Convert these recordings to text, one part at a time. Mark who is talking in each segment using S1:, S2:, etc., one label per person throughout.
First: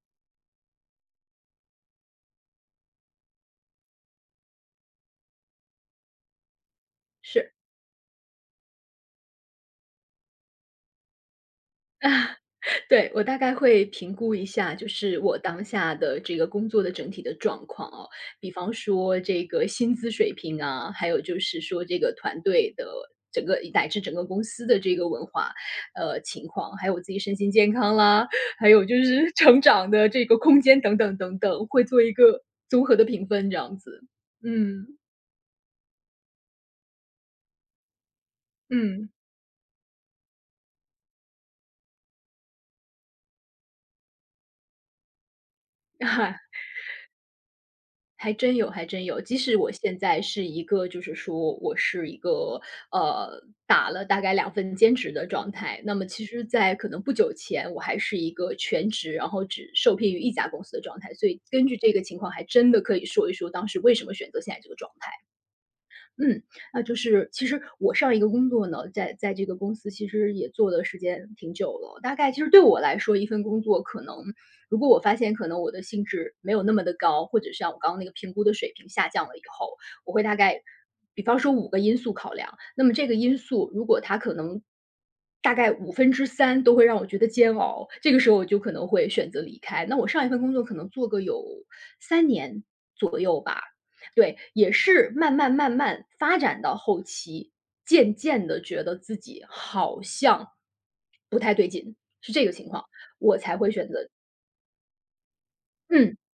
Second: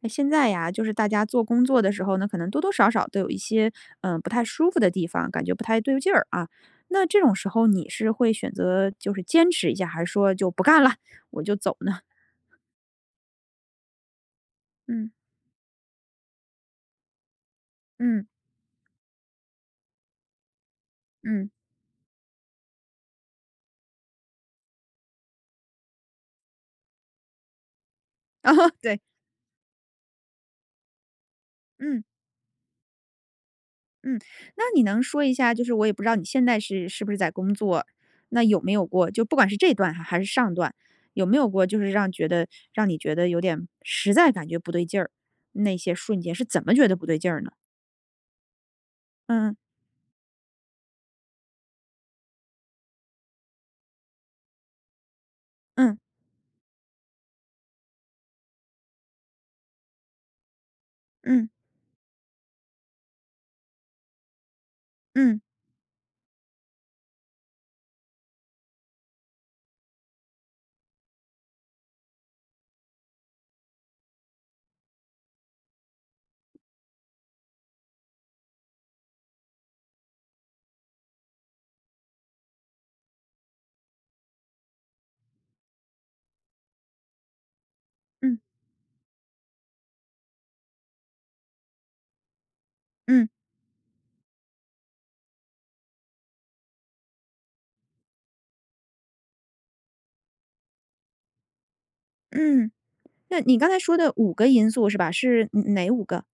S1: 那现在呀，就是大家做工作的时候呢，可能多多少少都有一些不太舒服的地方，感觉不太对劲儿啊。那这种时
S2: 是，
S1: 候，你是会选择就是坚持一下，还是说就不干了，我就走呢？
S2: 对，我大概会评估一下，就
S1: 嗯
S2: 是我当下的这个工作的整体的状况哦，
S1: 嗯
S2: 比方说这个薪资水平啊，还有就
S1: 嗯，
S2: 是说这个团队的整个乃至整个公司的这个文化，情况，还有我自己身心健康啦，
S1: 啊、
S2: 还有就
S1: 对，
S2: 是 成长的这个空间等等等等，会做
S1: 嗯
S2: 一个综合的评分这样子。
S1: 嗯。那你
S2: 嗯，
S1: 能说一下，就是我也不知道你现在是不是在工作，那有没有
S2: 嗯，
S1: 过，就不管是这段哈还是上段，有没有过就是让觉得让你觉得有点实在感觉不对劲儿，那些瞬间是 怎么觉得不对劲儿呢？
S2: 还真有，还真有。即
S1: 嗯
S2: 使我现在是一个，就是说我是一个呃打了大概2份兼职的状态。那
S1: 嗯。
S2: 么其实，在可能不久前，我还是一个全职，然后只受聘于一家公司的状态。所以
S1: 嗯
S2: 根据这个情况，还真的可以说一说当时为什么选择现在这个状态。
S1: 嗯
S2: 嗯，那就是其实我上一个工作呢，在这个公司其实也做的时间挺久了。大概其实对我来说，一份工作可能，如果我发现可能我的兴致没有那么的高，或者像我刚刚那个评估的水平下降了以后，我会大概，比方说5个因素考量。那么这个因素如果它可能大概五分之三都会让我觉得煎熬，这个时候
S1: 嗯
S2: 我就可能会选择离开。那我上一份工作可能做个有三年左
S1: 嗯
S2: 右吧，对，也是慢慢慢慢发展到后期，渐渐的觉得自己好像不太对劲，是这个情
S1: 嗯，
S2: 况，我
S1: 那
S2: 才
S1: 你刚
S2: 会
S1: 才
S2: 选
S1: 说
S2: 择。
S1: 的五个因素是吧？是嗯哪五
S2: 嗯，
S1: 个？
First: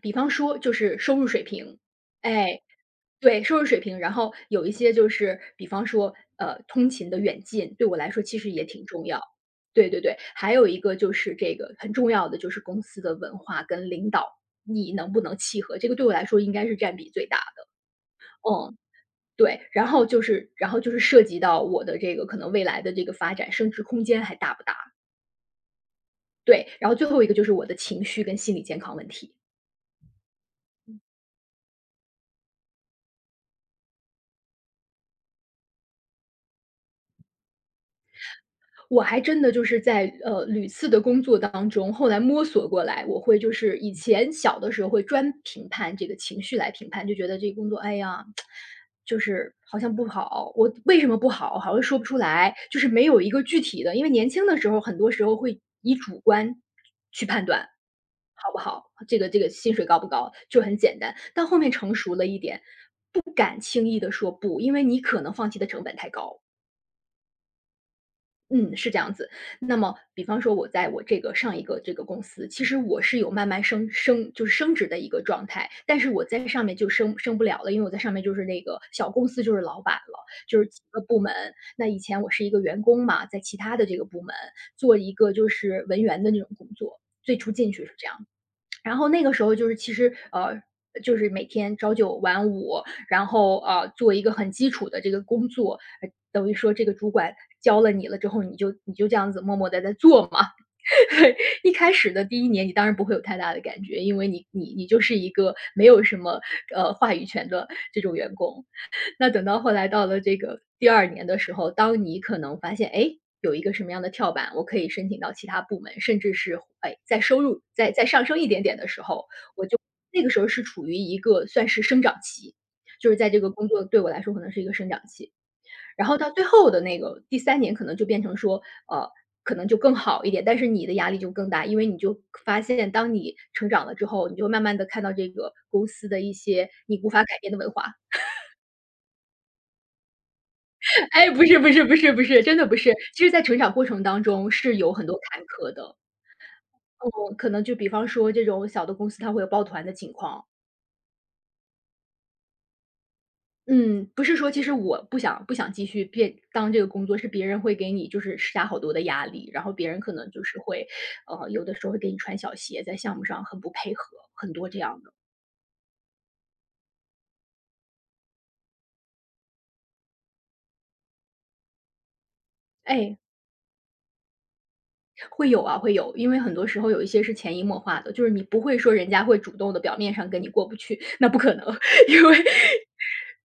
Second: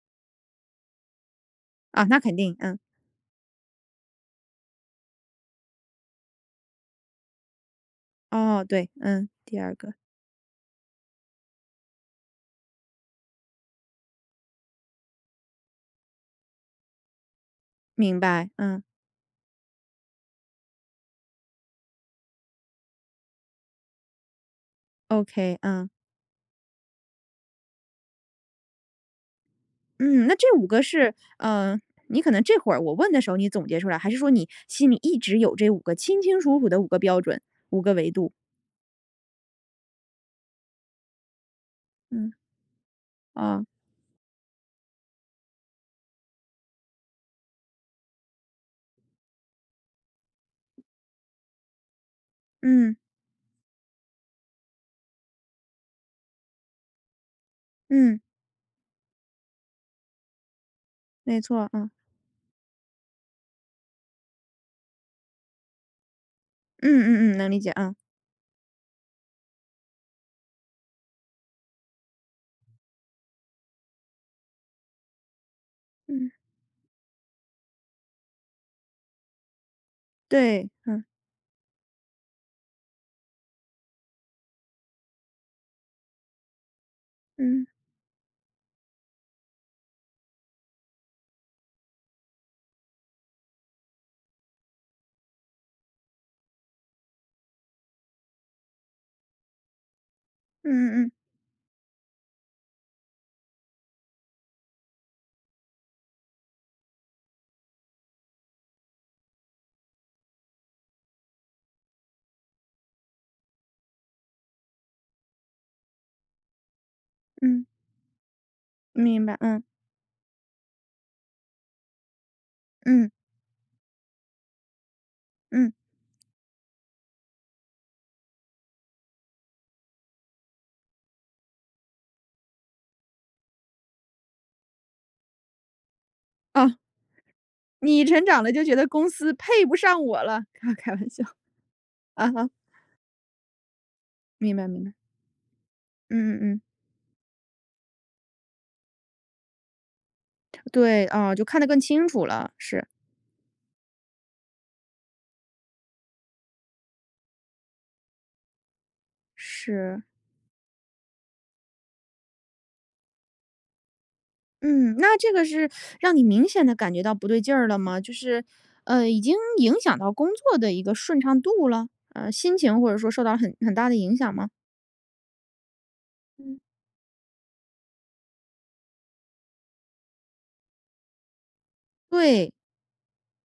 S2: 比方说就是收入水平，
S1: 啊，那肯定，
S2: 哎，
S1: 嗯，
S2: 对，收入水平，然后有一些就是比方说，通勤的远近，对我来说其实也
S1: 哦，
S2: 挺
S1: 对，
S2: 重要。
S1: 嗯，第二
S2: 对
S1: 个，
S2: 对对，还有一个就是这个很重要的就是公司的文化跟领导，你能不能契合，这个对我来说应该是占比最大，
S1: 明白，
S2: 嗯。
S1: 嗯
S2: 对，然后就是涉及到我的这个可能未来的这个发展，升值空间还大不大？
S1: ，OK，嗯，
S2: 对，然后最后一个就是我的情绪跟心理健康问题。
S1: 嗯，那这五个是，嗯你可能这会儿我问的时候你总结出来，还是说你心里一直有这五个清清楚楚的五个标准、五个维度？
S2: 我还真的就是在，屡次的工作当中，后来
S1: 嗯，
S2: 摸索过来，我会就
S1: 哦，
S2: 是以前小的时候会专评判这个情绪来评判，就觉得这个工作，哎呀，就是好像不好，我为什么不好，好像说不出来，就是
S1: 嗯
S2: 没有一个具体的，因为年轻的时候很多时候会以主观去判断，
S1: 嗯，
S2: 好不好，这个薪水高不高，就很简单，
S1: 没
S2: 但后
S1: 错，
S2: 面
S1: 嗯，啊
S2: 成熟了一点，不敢轻易的说不，因为你可能放弃的成本太高。
S1: 嗯嗯，能理解，啊
S2: 嗯，是这样子。那么比方说我在我这个上一个这个公司，其实我是有慢慢升就是升职的一个状态，但是我
S1: 嗯，
S2: 在上面就升不了了，因为我在上面就是那个小公司就是老板了，就是
S1: 对，
S2: 几个
S1: 嗯
S2: 部门。那以前我是一个员工嘛，在其他的这个部门做一个就是文员的那种工作，最初进
S1: 嗯
S2: 去是这样。然后那个时候就是其实，就是每天朝九晚五，然后，做一个很基础的这个工作，等于说这个主管教了你了之后，你就这样子默默的在做嘛。
S1: 嗯嗯嗯
S2: 一开始的第一年你当然不会有太大的感觉，因为你就是一个没有什么，话语权的这种员工。那等到后来到了这个第二年的时候，当你可能发现，哎，有一个什么样的跳板，我可以申请到其他部门，甚至是，哎，再收入
S1: 嗯，
S2: 再上升一点点的时
S1: 明
S2: 候，
S1: 白，嗯
S2: 我就那个时候是处于一个算是生长期，
S1: 嗯
S2: 就是在这个工作对我来说可能是一个生长期。
S1: 嗯，
S2: 然后到最后的那个第三年可能就变成说，呃，可能就更好一点，但是你的压力就更大，因为你就发现当你成长了之后，你就慢慢的看到这个公司的一些
S1: 哦。
S2: 你无法改变的文化。
S1: 你成长了就觉得公司配不上我了，开 开玩笑
S2: 哎，不是不是不是不
S1: 啊
S2: 是，
S1: 哈，
S2: 真的不是。其实在成长过程当中
S1: 明白
S2: 是
S1: 明白，
S2: 有很多坎坷的，
S1: 嗯嗯嗯，
S2: 嗯，可能就比方说这种小的公司它会有抱团的情况。
S1: 对啊，就看得更清楚了，是
S2: 嗯，不是说其实我不想继续变当这个工作，是别人会给你就是施加好多的压力，然后别人
S1: 是，
S2: 可能就是会，有的时候会给你穿小鞋，在项目上很不配合，很多这
S1: 嗯，
S2: 样的。
S1: 那这个是让你明显的感觉到不对劲儿了吗？就是，已经影响到工作的一个顺畅度了，心情或者说
S2: 哎，
S1: 受到很大的影响吗？
S2: 会有啊，会有，因为很
S1: 嗯。
S2: 多时候有一些是潜移默化的，就是你不会说人家会主动的表面上跟你过不去，那不可能，因为
S1: 对，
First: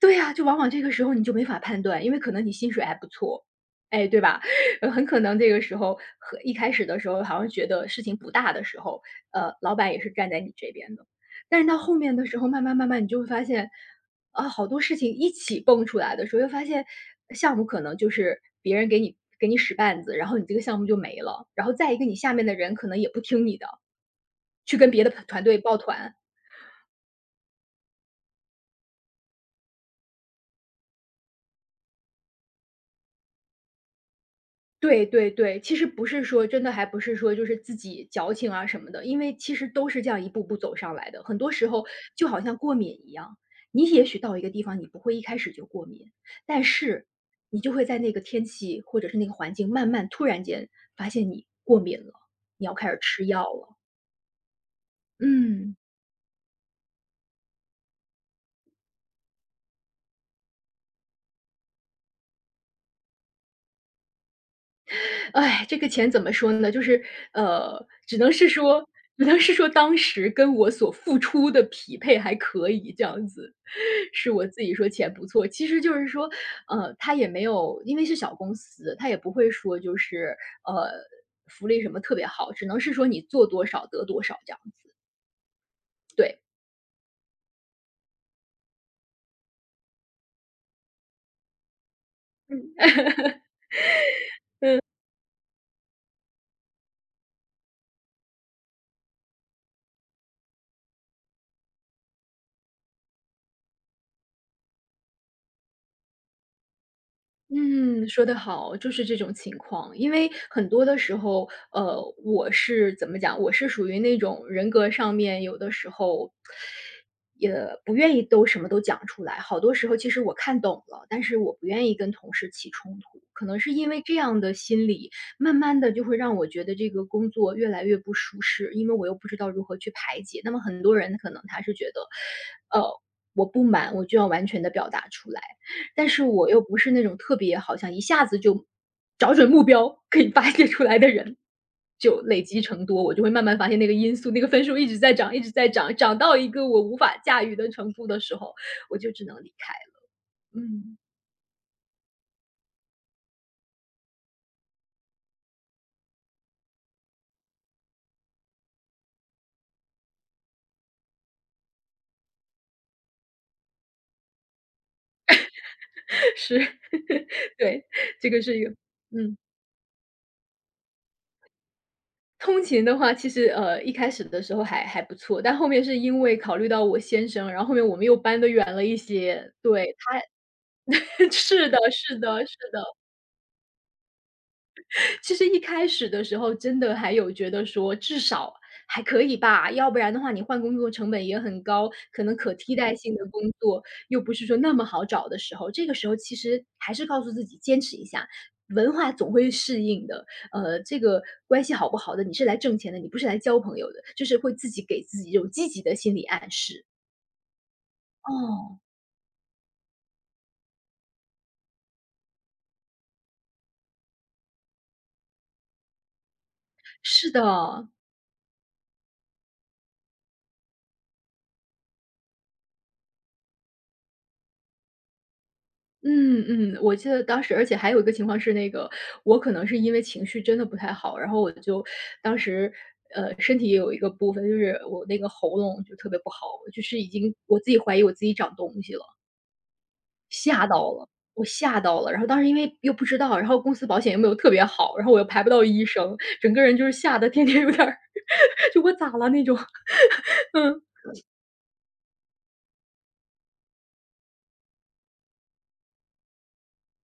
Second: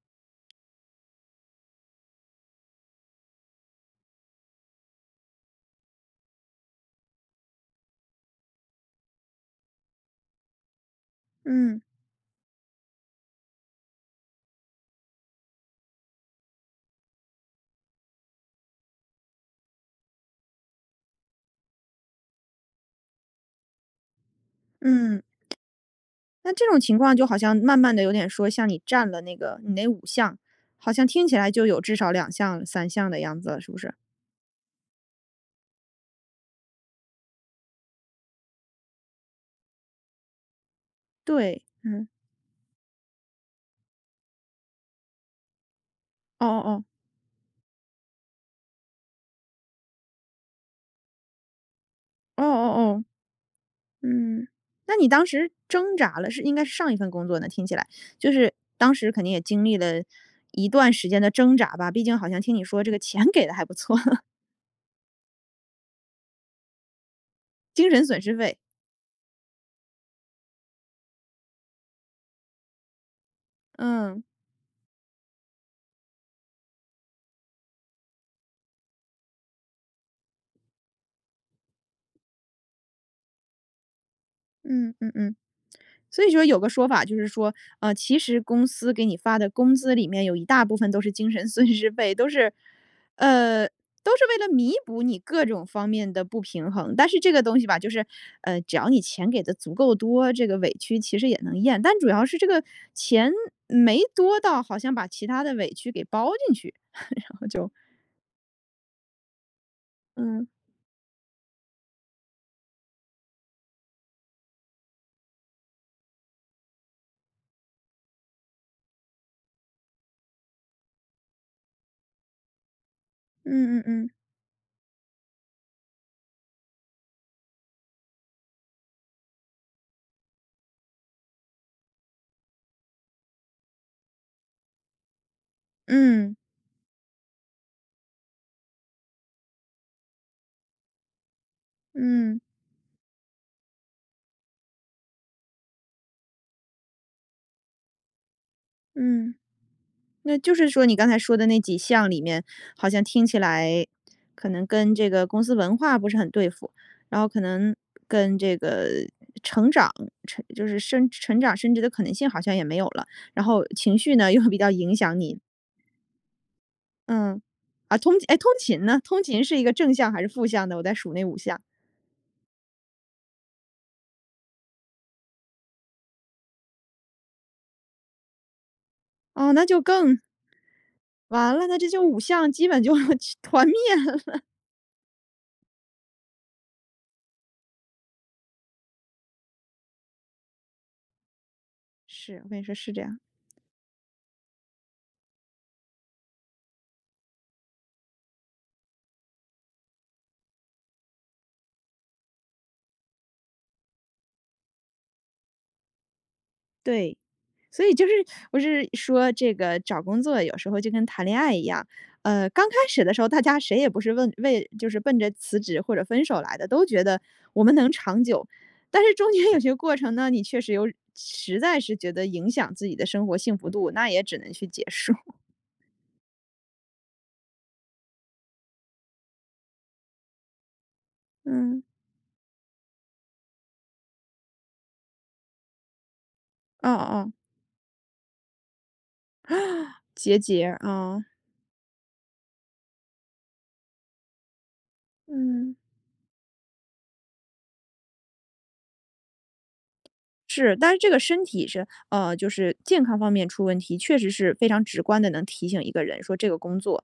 S2: 对呀，就往往这个时候你就没法判断，因为可能你薪水还不错，哎，对吧？很可能这个时候和一开始的时候好像觉得事情不大的时候，老板也是站在你这边的，但是到
S1: 嗯
S2: 后面的时候，慢慢慢慢你就会发现，啊，好多事情一起蹦出来的时候，又发现项目可能就是别人给你使绊子，然后你这个项目就没了，然后再一个你下面的人可能也不听你的，去跟别的
S1: 嗯，
S2: 团队抱团，
S1: 那这种情况就好像慢慢的有点说像你占了那个你那五项，好像听起来就有至少两项、三项的样子了，是不是？
S2: 对对对，其实不是说真的还不是说就是自己矫情啊什么的，因为其实都是这样一步步走上来的。很多
S1: 对，
S2: 时候
S1: 嗯，
S2: 就好像过敏一样，你也许到一个地方你不会一开始就过敏，
S1: 哦
S2: 但
S1: 哦
S2: 是你就会在那个天气或者是那个环境慢慢突然间发现你过敏了，
S1: 哦，哦
S2: 你要开始
S1: 哦哦，
S2: 吃药了。
S1: 嗯，那你当时
S2: 嗯。
S1: 挣扎了，是应该是上一份工作呢，听起来，就是当时肯定也经历了一段时间的挣扎吧，毕竟好像听你说这个钱给的还不错，
S2: 哎，这个钱怎么说呢？就是，呃，
S1: 精神
S2: 只
S1: 损
S2: 能
S1: 失
S2: 是
S1: 费，
S2: 说只能是说当时跟我所付出的匹配还可以这样子，
S1: 嗯，
S2: 是我自己说钱不错。其实就是说，他也没有因为是小公司，他也不会说就是，呃，福利什么特别好，只能是说你做多少得多少这样，
S1: 嗯嗯嗯。所以
S2: 对，
S1: 说有个说法就是说，其实公司给你发的工资里面有一大部分都是精神损失费，都是，
S2: 嗯。
S1: 呃，都是为了弥补你各种方面的不平衡。但是这个东西吧，就是，只要你钱给的足够多，这个委屈其实也能咽。但主要是这个钱没多到，好像把其他的委屈给包进去，然后就，
S2: 嗯，说得好，就是这种情况。因为
S1: 嗯
S2: 很多的时候，我是怎么讲，我是属于那种人格上面有的时候也不愿意都什么都讲出来。好多时候其实我看懂了，但是我不愿意跟同事起冲突。可能是
S1: 嗯嗯嗯
S2: 因为
S1: 嗯
S2: 这样的心理，慢慢的就会让我觉得这个工作越来越不舒适，因为我又不知道如何去排解。那么很多人可能他是觉得，我不满，我就要完全的表达出来。但是
S1: 嗯
S2: 我又不是那种特别好像一下子就找准目标可以发泄出来的人，就
S1: 嗯。
S2: 累积成多，我就会慢慢发现那个因素，那个分数一直在涨，一直在涨，涨到一个我无法驾驭的程度的时候，我就只
S1: 嗯
S2: 能离开了。
S1: 那就是说你
S2: 嗯，
S1: 刚才说的那几项里面，好像听起来可能跟这个公司文化不是很对付，然后可能跟这个成长成就是升成长升职的可能性好像也没有了，然后情绪呢，又比较影响你。
S2: 是，
S1: 嗯，
S2: 对，
S1: 啊，
S2: 这个
S1: 通
S2: 是一个
S1: 勤呢？通
S2: 嗯。
S1: 勤是一个正向还是负向的？我在数那五项。
S2: 通勤的话，其实一开始的时候还不错，但后面是因为考虑到我先生，然后后面我们又搬得远了一些。
S1: 哦，那就
S2: 对，
S1: 更
S2: 他
S1: 完了，
S2: 是
S1: 那
S2: 的，
S1: 这就
S2: 是
S1: 五
S2: 的，
S1: 项
S2: 是
S1: 基本
S2: 的。
S1: 就 团灭了。
S2: 其实一开始的时候，真的还有觉得说至少还可以吧，要不然的话你换工作成本也很高，可能
S1: 是，我
S2: 可
S1: 跟你说
S2: 替
S1: 是
S2: 代
S1: 这
S2: 性
S1: 样，
S2: 的工作又不是说那么好找的时候，这个时候其实还是告诉自己坚持一下，文化总会适应的。这个关系好不好的，你是来挣钱的，你不是来交朋友的，就是会自己给自己一种积极的心理暗示。
S1: 对。所以就是不
S2: 哦，
S1: 是说这个找工作有时候就跟谈恋爱一样，刚开始的时候大家谁也不是问为就是奔着辞职或者分手来的，都觉得
S2: 是
S1: 我们
S2: 的。
S1: 能长久。但是中间有些过程呢，你确实有实在是觉得影响自己的生活幸福度，那也只能去结束。
S2: 嗯嗯，我记得当时而且还有一个情况是那个，我可能是因为情绪真的不太好，然后我
S1: 嗯，
S2: 就当时，身体也有一个部分，就是我那个喉咙就特别不好，就
S1: 哦
S2: 是已
S1: 哦，
S2: 经我自己怀疑我自己长东西了，
S1: 结
S2: 吓
S1: 节啊，
S2: 到了，
S1: 哦
S2: 我吓到了。然后当时因为又不知道，然后公司保险又没有特别好，然后我又排不到
S1: 嗯。
S2: 医生，整个人就是吓得天天有点儿 就我咋了那种，
S1: 是，
S2: 嗯。
S1: 但是这个身体是就是健康方面出问题，确实是非常直观的，能提醒一个人说这个工作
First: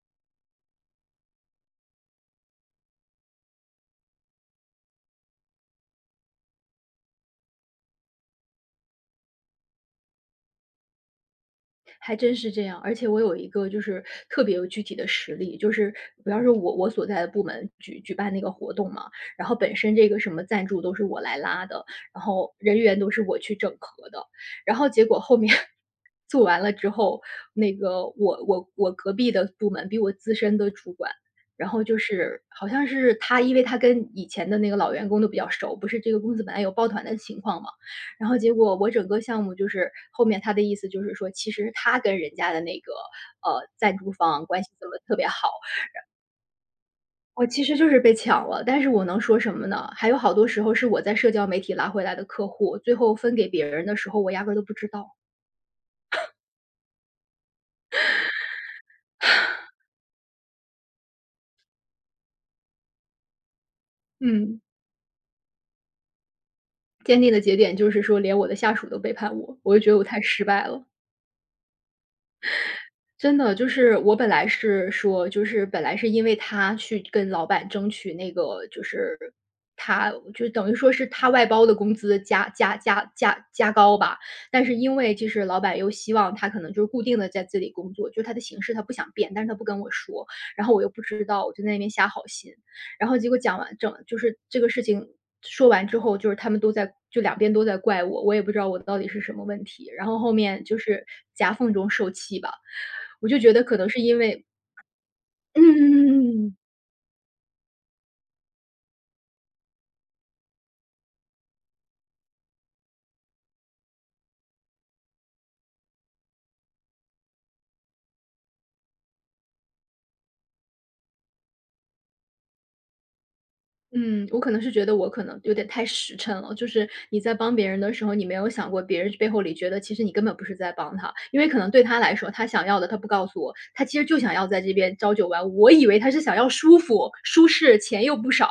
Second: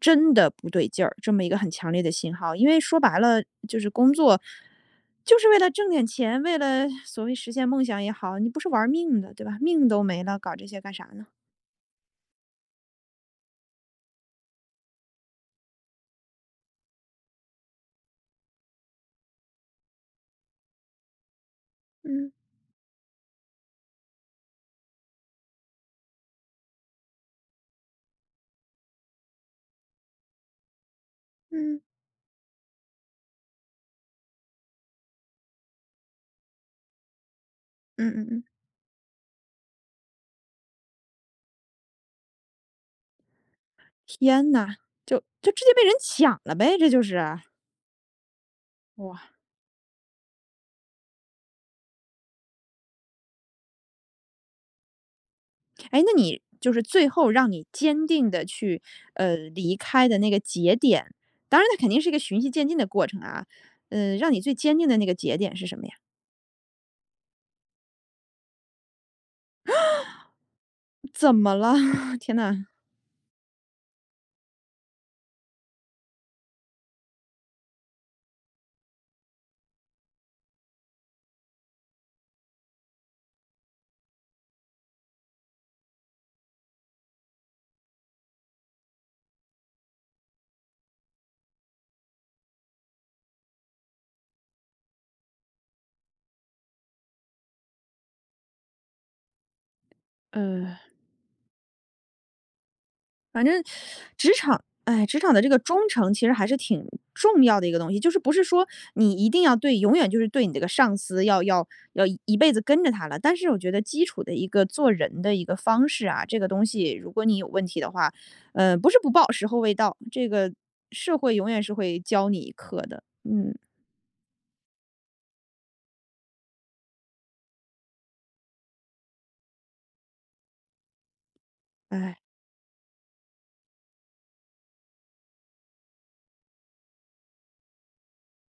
S1: 真的不对劲儿，这么一个很强烈的信号。因为说白了，就是工作就是为了挣点钱，为了所谓实现梦想也好，你不是玩命的，对吧？命都没了，搞这些干啥呢？
S2: 还真是这样，而且我有一个就是特别有具体的实例，就是比方说我所在的部门举办那个活动嘛，然后本身这个什么赞助都是我来拉的，然
S1: 嗯
S2: 后人员都是我去整合的，然后结果后面 做完了之后，那个我隔壁的部门比我资深的主管。然
S1: 嗯
S2: 后就是好像是他，因为他跟以前的那个老员工都比较熟，不是这个公司本来有抱团的情况嘛，
S1: 嗯嗯
S2: 然后
S1: 嗯，
S2: 结果我整个项目就是后面他的意思就是说，其实他跟人家的那个赞助方
S1: 天
S2: 关系
S1: 呐，
S2: 怎么特
S1: 就
S2: 别好，
S1: 就直接被人抢了呗，这就是。
S2: 我其实就是被抢了，但是我能
S1: 哇。
S2: 说什么呢？还有好多时候是我在社交媒体拉回来的客户，最后分给别人的时候，我压根儿都不知道。
S1: 哎，那你就是最后让你坚定的去，离开的那个节点，当然它肯定是一个循序渐进的过程啊，嗯，让你最
S2: 嗯，
S1: 坚定的那个节点是什么呀？
S2: 坚定的节点就是说，连我的下属都背叛我，我就觉得我太失败了。
S1: 怎么了？天呐。
S2: 真的，就是我本来是说，就是本来是因为他去跟老板争取那个，就是他就等于说是他外包的工资加高吧。但是因为就是老板又希望他可能就是固定的在这里工作，就他的形式他不想变，但是他不跟我说，然后我又不知道，我就在那边瞎好心。然后结果讲完整就是这个事情说完之后，就是他们都在就两边都在怪我，我也不知道我到底是什么问题。然后后面就
S1: 呃，
S2: 是夹缝中受气吧，我就
S1: 反
S2: 觉
S1: 正
S2: 得可能是因
S1: 职
S2: 为
S1: 场，哎，职场的这个忠诚其实还
S2: 嗯
S1: 是挺重要的一个东西，就是不是说你一定要对永远就是对你这个上司要辈子跟着他了，但是我觉得基础的一个做人的一个方式啊，这个东西如果你有问题的话，不是不报，时候未到，这个社会永远是会教你一课的。嗯，
S2: 嗯，我可能是觉得我可能有点太实诚了，就是你在帮别人的时候，你没有想过别人背后里觉得其实你根本不是在帮他，因为可能对他来
S1: 哎。
S2: 说，他想要的他不告诉我，他其实就想要在这边朝九晚五，我以为他是想要舒服、舒适，钱又不少。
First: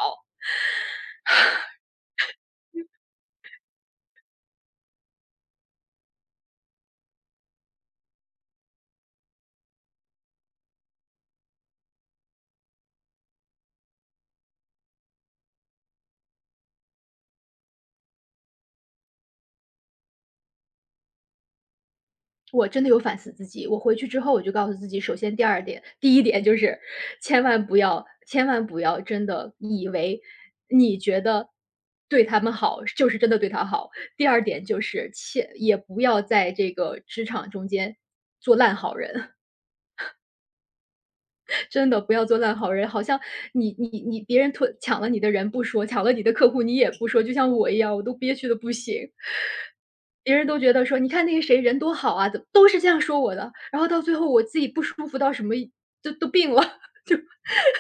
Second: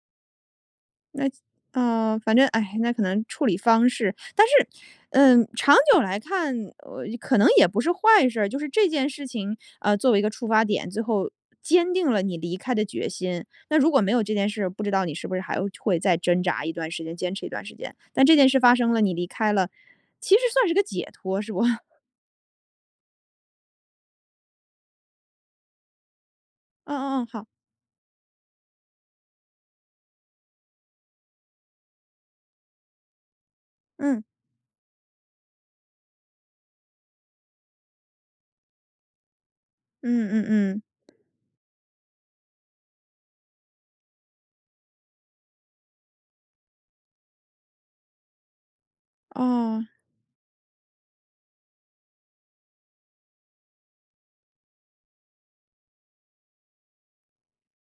S1: 那反正，哎，那可能处理方式，但是，嗯，长久来看，可能也不是坏事儿，就是这件事情，作为一个出发点，最后坚定了你离开的决心。那如果没有这件事，不知道你是不是还会再挣扎一段时间，坚持一段时间。但这件事发生了，你离开了，其实算是个解脱，是不？
S2: 我真的有反思自己，我回去之后我就告诉自己，首先第二点，第一点就是
S1: 嗯嗯嗯，
S2: 千
S1: 好，
S2: 万不要，千万不要真的以为你觉得对他们好就是真的对他好。
S1: 嗯
S2: 第二点就是切也不要在这个职场中间做烂好人。
S1: 嗯嗯嗯，
S2: 真的不要做烂好人，好像你别人偷抢了你的人不说，抢了你的客户你也不说，就像我一样，我都憋屈的不行。
S1: 哦。
S2: 别人都觉得说：“你看那个谁人多好啊！”怎么都是这样说我的，然后到最后我自己不舒服到什么都病了。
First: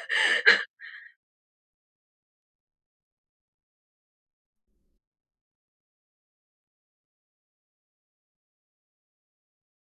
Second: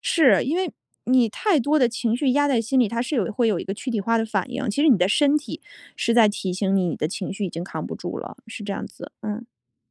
S1: 是，因为你太多的情绪压在心里，它是有会有一个躯体化的反应。其实你的身体是在提醒你，你的情绪已经扛不住了，是这样子。嗯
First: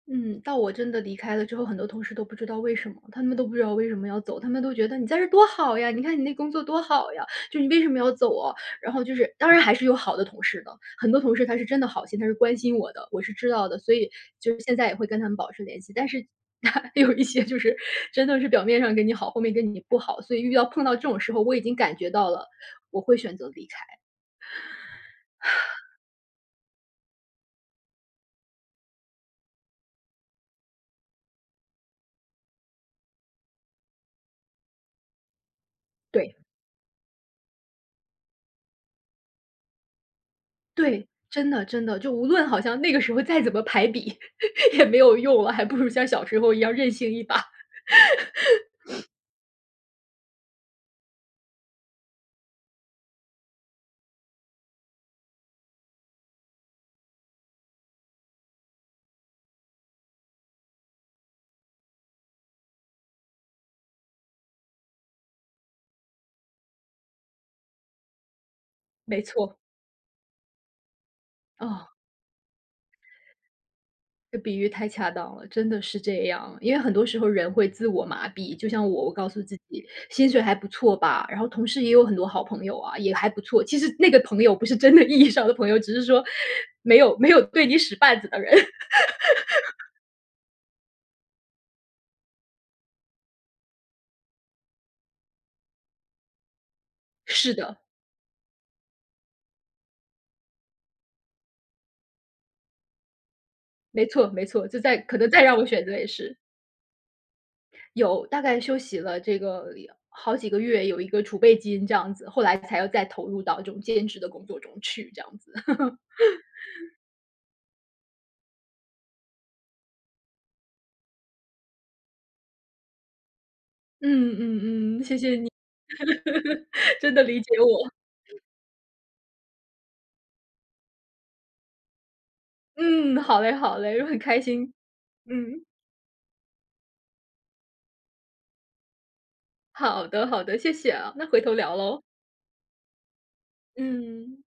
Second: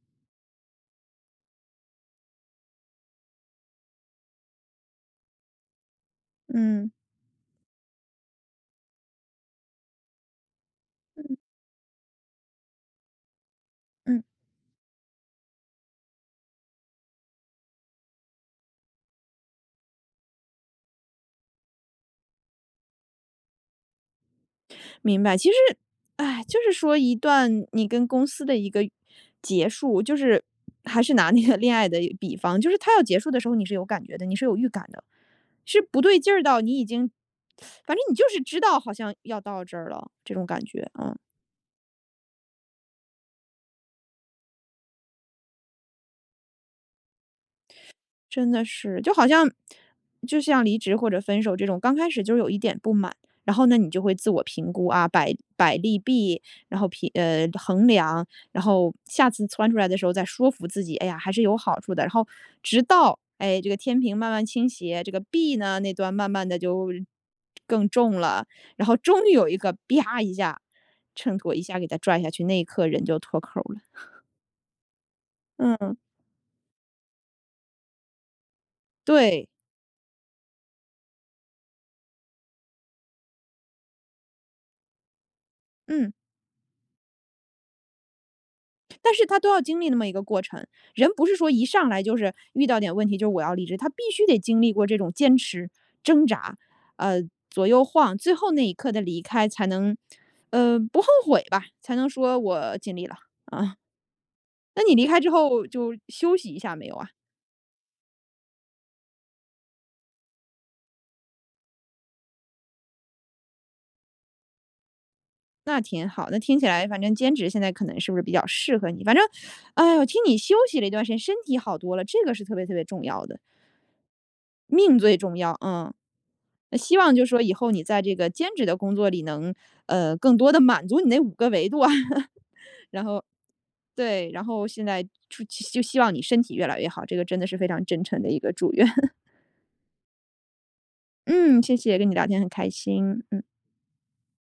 S2: 嗯，到我真的离开了之后，很多同事都不知道为什么，他们都不知道为什么要走，他们都觉得你在这儿多好呀，你看你那工作多
S1: 嗯
S2: 好呀，就你为什么要走啊？然后就是，当然还是有好的同事的，很多同
S1: 嗯
S2: 事他是真的好心，他是关心我的，我是知道的，所以
S1: 嗯，
S2: 就是现在也会跟他们保持联系。但是 有一些就是真的是表面上跟你好，后面跟你不好，所以碰到这种时候，我已经感觉到了，我会选择离开。
S1: 明白。其实，哎，就是说一段你跟公司的一个结束，就是还是拿那个恋爱的比方，就是它要结束的时候，你是有感觉的，你是有预感的，是不对劲
S2: 对。
S1: 儿到你已经，反正你就是知道好像要到这儿了。
S2: 对，真的真的，就无论好像那个时候再怎么排比 也没有用了，还不如像小时候一样任性一把。
S1: 真的是，就好像就像离职或者分手这种，刚开始就是有一点不满，然后呢，你就会自我评估啊，百利弊，然后衡量，然后下次窜出来的时候再说服自己，哎呀，还是有好处的。然后直到哎这个天平慢慢倾斜，这个弊呢那端慢慢的就更重了，然后
S2: 没
S1: 终于有一
S2: 错，
S1: 个啪一下，秤砣一下给
S2: 啊，
S1: 它拽下去，那一刻人就脱口了。
S2: 这比喻太恰当了，真的
S1: 嗯，
S2: 是这样。因为很多时候人会自我麻痹，就像我，我告诉
S1: 对，
S2: 自己薪水还不错吧，然后同事也有很多好朋友啊，也还不错。其实那个朋友不是真的意义上的朋友，只是
S1: 嗯。
S2: 说没有对你使绊子的人。
S1: 但是他都要经历那么一个过程。人不是说一上来就是遇到点问题，就是我要离职，他必须得经历过这种坚持、挣扎，呃，
S2: 是
S1: 左
S2: 的，
S1: 右晃，最后那一刻的离开才能，不后悔吧，才能说我尽力了啊。
S2: 没错没错，就
S1: 那你
S2: 在
S1: 离
S2: 可
S1: 开之
S2: 能再让
S1: 后
S2: 我选
S1: 就
S2: 择也
S1: 休
S2: 是。
S1: 息一下没有啊？
S2: 有，大概休息了这个好几个月，有一个储备金这样子，后来才要再投入到这种兼职的工作中去，这样子。
S1: 那 挺好，那听起来反正兼职现在可能是不是比较适合你？反正，哎，我听你休息了一段时间，身体好多了，这个是特别特别重要的，
S2: 嗯
S1: 命
S2: 嗯嗯，
S1: 最
S2: 谢谢
S1: 重
S2: 你，
S1: 要，嗯。那希望
S2: 真的
S1: 就是
S2: 理
S1: 说以
S2: 解
S1: 后你
S2: 我。
S1: 在这个兼职的工作里能，更多的满足你那五个维度啊，然
S2: 嗯，
S1: 后
S2: 好嘞好嘞，很
S1: 对，
S2: 开
S1: 然后
S2: 心。
S1: 现在
S2: 嗯，
S1: 就希望你身体越来越好，这个真的是非常真诚的一个祝愿。
S2: 好的好的，谢谢啊，那回头
S1: 嗯，谢
S2: 聊
S1: 谢，
S2: 喽。
S1: 跟你聊天很开心，嗯。
S2: 嗯。